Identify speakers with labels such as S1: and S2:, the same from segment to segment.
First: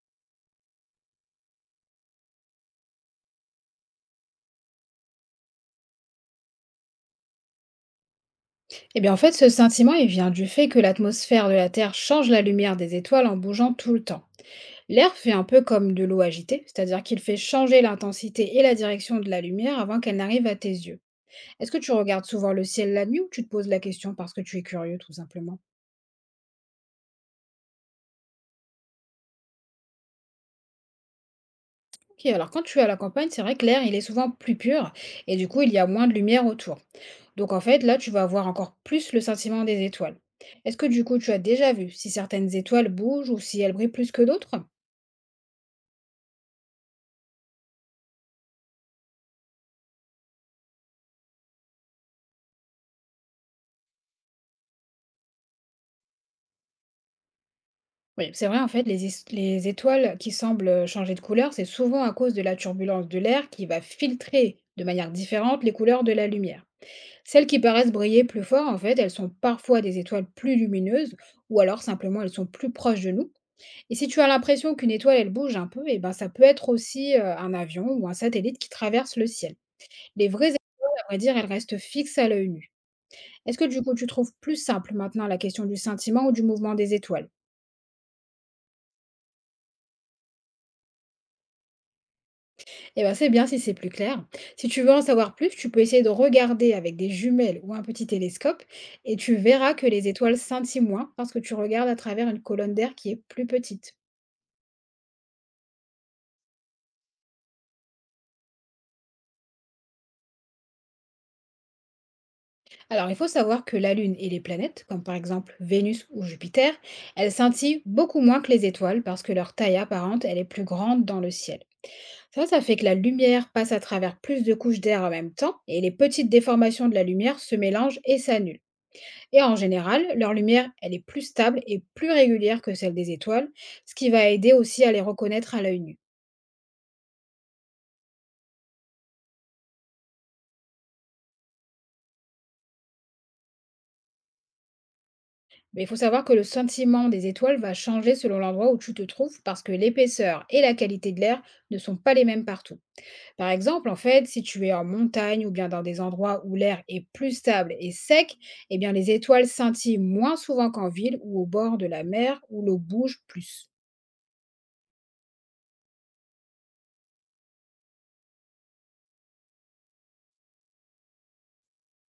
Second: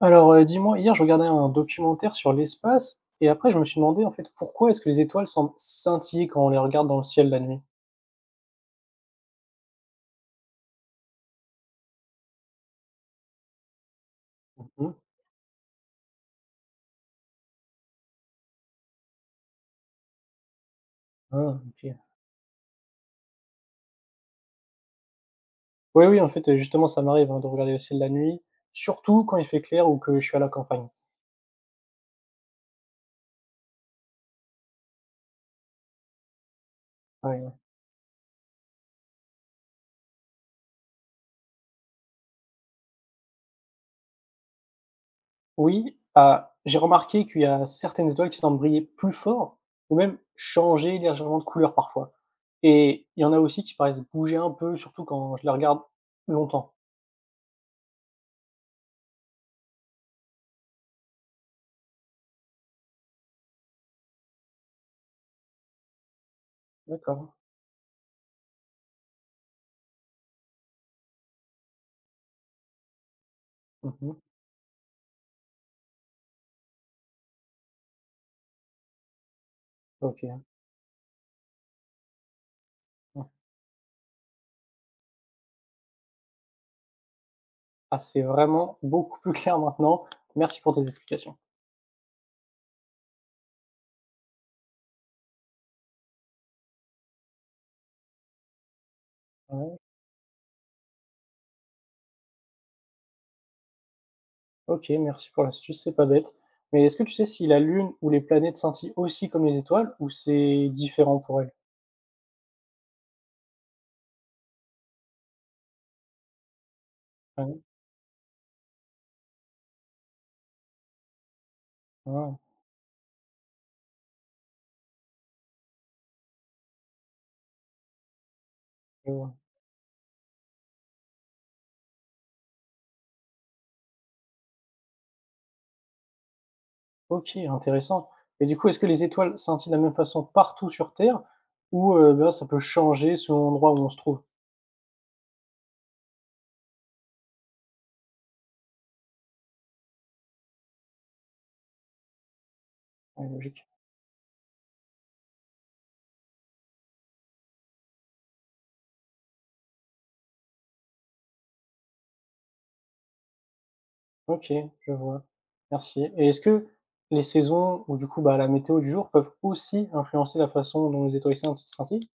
S1: Alors, dis-moi, hier, je regardais un documentaire sur l'espace et après je me suis demandé, en fait, pourquoi est-ce que les étoiles semblent scintiller quand on les regarde dans le ciel la nuit?
S2: Eh bien, en fait, ce sentiment, il vient du fait que l'atmosphère de la Terre change la lumière des étoiles en bougeant tout le temps.
S1: Mmh.
S2: L'air fait un peu comme de l'eau agitée, c'est-à-dire qu'il fait changer l'intensité et la direction de la lumière avant qu'elle n'arrive à tes yeux.
S1: Ah,
S2: Est-ce que tu
S1: OK.
S2: regardes souvent le ciel la nuit ou tu te poses la question parce que tu es curieux, tout simplement?
S1: Oui, oui, en fait, justement, ça m'arrive, hein, de regarder le ciel la nuit, surtout quand il fait clair ou que je suis à la campagne.
S2: Ok, alors quand tu es à la campagne, c'est vrai que l'air, il est souvent plus pur et du coup, il y a moins de lumière autour.
S1: Ouais, ouais.
S2: Donc, en fait, là, tu vas avoir encore plus le sentiment des étoiles. Est-ce que du coup, tu as déjà vu si certaines étoiles bougent ou si elles brillent plus que d'autres?
S1: Oui. Ah, j'ai remarqué qu'il y a certaines étoiles qui semblent briller plus fort ou même changer légèrement de couleur parfois et il y en a aussi qui paraissent bouger un peu, surtout quand je les regarde longtemps.
S2: Oui, c'est vrai, en fait, les, les étoiles qui semblent changer de couleur, c'est souvent à cause de la turbulence de l'air qui va filtrer de manière différente les couleurs de la lumière.
S1: D'accord.
S2: Celles qui paraissent briller plus fort, en fait, elles sont parfois des étoiles plus lumineuses ou alors simplement elles sont plus proches de nous. Et si
S1: Mmh.
S2: tu as l'impression qu'une étoile, elle bouge un peu, eh ben, ça peut être aussi un avion ou un satellite qui traverse le ciel. Les
S1: OK.
S2: vraies étoiles, à vrai dire, elles restent fixes à l'œil nu.
S1: Mmh.
S2: Est-ce que du coup, tu trouves plus simple maintenant la question du sentiment ou du mouvement des étoiles?
S1: Ah, c'est vraiment beaucoup plus clair maintenant. Merci pour tes explications.
S2: Eh ben, c'est bien si c'est plus clair. Si tu veux en savoir plus, tu peux essayer de regarder avec des jumelles ou un petit télescope et tu verras
S1: Ouais,
S2: que les étoiles scintillent moins parce que tu regardes à travers une colonne d'air qui est plus petite.
S1: OK, merci pour l'astuce, c'est pas bête. Mais est-ce que tu sais si la Lune ou les planètes scintillent aussi comme les étoiles ou c'est différent pour elles?
S2: Alors, il faut savoir que la Lune et les planètes, comme par exemple Vénus ou Jupiter, elles
S1: Ah oui?
S2: scintillent beaucoup moins que les étoiles parce que leur taille apparente, elle est plus grande dans le ciel.
S1: Ah,
S2: Ça fait que la lumière passe à travers plus de couches d'air en même temps et les petites déformations de la lumière se mélangent et s'annulent.
S1: je vois.
S2: Et en général, leur lumière, elle est plus stable et plus régulière que celle des étoiles, ce qui va aider aussi à les reconnaître à l'œil nu.
S1: OK, intéressant. Et du coup, est-ce que les étoiles scintillent de la même façon partout sur Terre ou ben, ça peut changer selon l'endroit où on se trouve?
S2: Mais il faut savoir que le sentiment des étoiles va changer selon l'endroit où tu te trouves parce que l'épaisseur et la qualité de l'air ne sont pas les mêmes partout.
S1: Ouais,
S2: Par
S1: logique.
S2: exemple, en fait, si tu es en montagne ou bien dans des endroits où l'air est plus stable et sec, eh bien les étoiles scintillent moins souvent qu'en ville ou au bord de la mer où l'eau bouge plus.
S1: OK, je vois. Merci. Et est-ce que les saisons ou du coup, bah, la météo du jour peuvent aussi influencer la façon dont les étoiles scintillent?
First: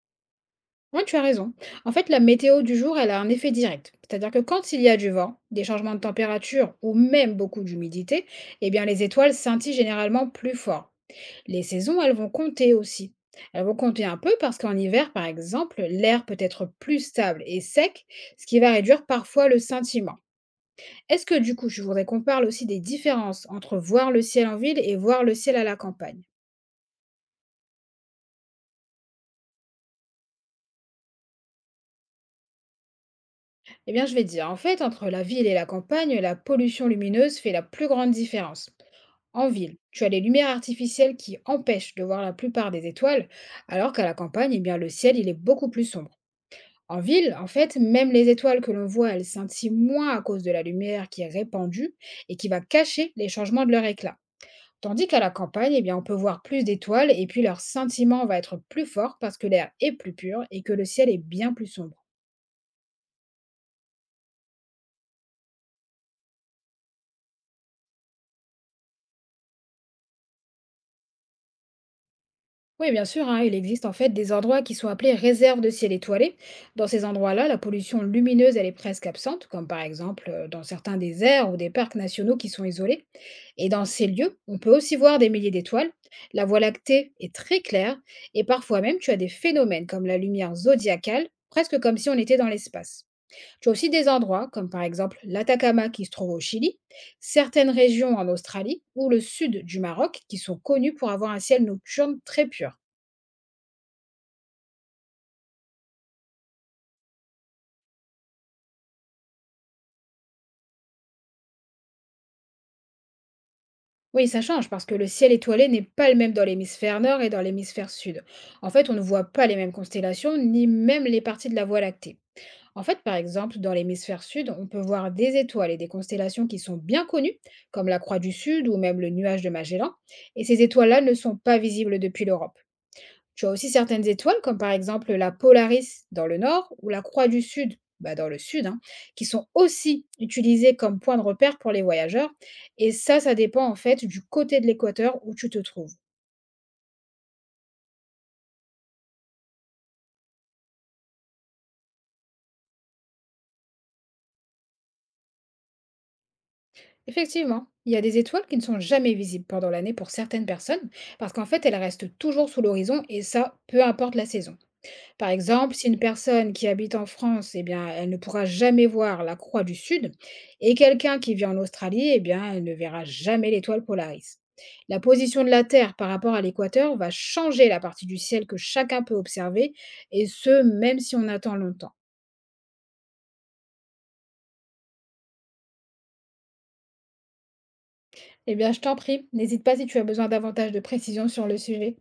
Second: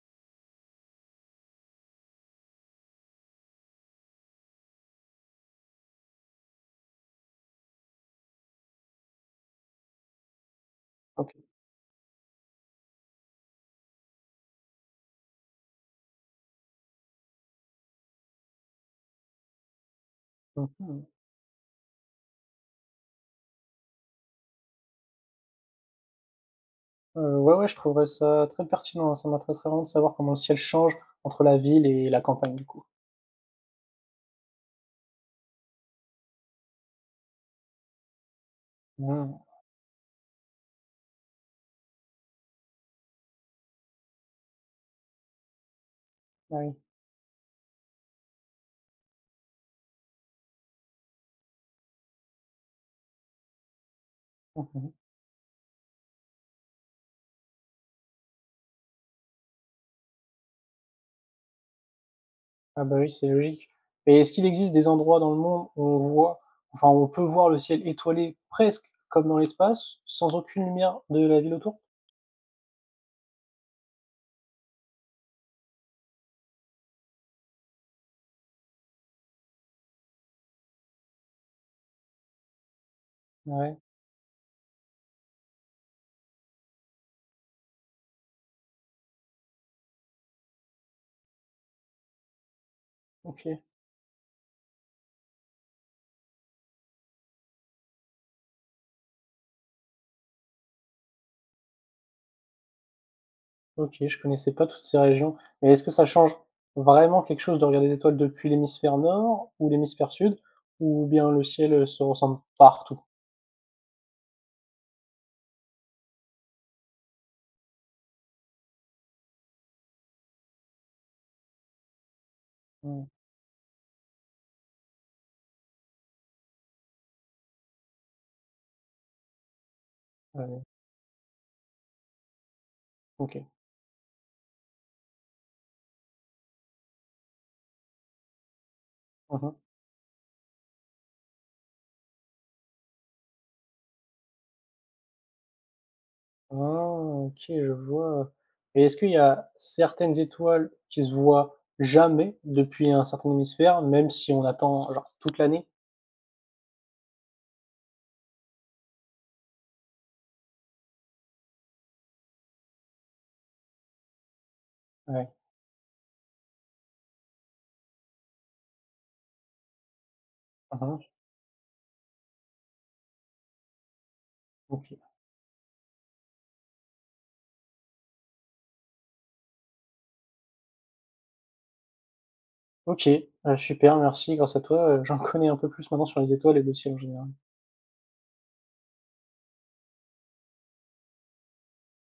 S2: Oui, tu as raison. En fait, la météo du jour, elle a un effet direct. C'est-à-dire que quand il y a du vent, des changements de température ou même beaucoup d'humidité, eh bien les étoiles scintillent généralement plus fort.
S1: OK.
S2: Les saisons, elles vont compter aussi. Elles vont compter un peu parce qu'en hiver, par exemple, l'air peut être plus stable et sec, ce qui va réduire parfois le scintillement.
S1: Mmh.
S2: Est-ce que du coup, je voudrais qu'on parle aussi des différences entre voir le ciel en ville et voir le ciel à la campagne?
S1: Ouais, ouais, je trouverais ça très pertinent, hein. Ça m'intéresserait vraiment de savoir comment le ciel change entre la ville et la campagne, du coup.
S2: Eh bien, je vais te dire, en fait, entre la ville et la campagne, la pollution lumineuse fait la plus grande différence.
S1: Mmh.
S2: En ville, tu as les lumières artificielles qui empêchent de voir la plupart des étoiles, alors qu'à la campagne, eh bien, le ciel il est beaucoup plus sombre.
S1: Ah oui.
S2: En ville, en fait, même les étoiles que l'on voit, elles scintillent moins à cause de la lumière qui est répandue et qui va cacher les changements de leur éclat.
S1: Mmh mmh.
S2: Tandis qu'à la campagne, eh bien, on peut voir plus d'étoiles et puis leur scintillement va être plus fort parce que l'air est plus pur et que le ciel est bien plus sombre.
S1: Ah bah, oui, c'est logique et est-ce qu'il existe des endroits dans le monde où on voit enfin, où on peut voir le ciel étoilé presque comme dans l'espace, sans aucune lumière de la ville autour?
S2: Oui, bien sûr, hein, il existe en fait des endroits qui sont appelés réserves de ciel étoilé. Dans ces endroits-là, la pollution lumineuse, elle est presque absente, comme par exemple dans certains déserts ou des parcs nationaux qui sont isolés.
S1: Ah,
S2: Et
S1: ouais,
S2: dans ces lieux, on peut aussi voir des milliers d'étoiles. La Voie lactée est très claire et parfois même tu as des phénomènes comme la lumière zodiacale, presque comme si on était dans l'espace.
S1: OK.
S2: Tu as aussi des endroits comme par exemple l'Atacama qui se trouve au Chili, certaines régions en Australie ou le sud du Maroc qui sont connues pour avoir un ciel nocturne très pur.
S1: OK, je connaissais pas toutes ces régions mais est-ce que ça change vraiment quelque chose de regarder des étoiles depuis l'hémisphère nord ou l'hémisphère sud ou bien le ciel, se ressemble partout?
S2: Oui, ça change parce que le ciel étoilé n'est pas le même dans l'hémisphère nord et dans l'hémisphère sud. En fait, on ne voit pas les mêmes constellations ni même les parties de la Voie lactée. En fait,
S1: Mmh.
S2: par exemple, dans l'hémisphère sud, on peut voir des étoiles et des constellations qui sont bien connues, comme la Croix du Sud ou même le nuage de Magellan,
S1: Ouais,
S2: et
S1: ouais.
S2: ces étoiles-là ne sont pas visibles depuis l'Europe.
S1: OK.
S2: Tu as aussi certaines étoiles, comme par exemple la Polaris dans le nord ou la Croix du Sud bah, dans le sud, hein, qui sont
S1: Mmh.
S2: aussi utilisées comme point de repère pour les voyageurs. Et ça dépend en fait du côté de l'équateur où tu te trouves.
S1: Ah, OK, je vois. Et est-ce qu'il y a certaines étoiles qui se voient jamais depuis un certain hémisphère, même si on attend genre toute l'année?
S2: Effectivement, il y a des étoiles qui ne sont jamais visibles pendant l'année pour certaines personnes, parce qu'en fait, elles restent toujours sous l'horizon, et ça, peu importe la saison.
S1: Ouais.
S2: Par exemple, si une personne qui habite en France, eh bien, elle ne pourra jamais voir la Croix du Sud, et
S1: Mmh.
S2: quelqu'un qui vit en Australie, eh bien, elle ne verra jamais l'étoile Polaris. La
S1: OK.
S2: position de la Terre par rapport à l'équateur va changer la partie du ciel que chacun peut observer, et ce, même si on attend longtemps.
S1: OK, super, merci. Grâce à toi, j'en connais un peu plus maintenant sur les étoiles et le ciel en général.
S2: Eh bien, je t'en prie, n'hésite pas si tu as besoin davantage de précisions sur le sujet.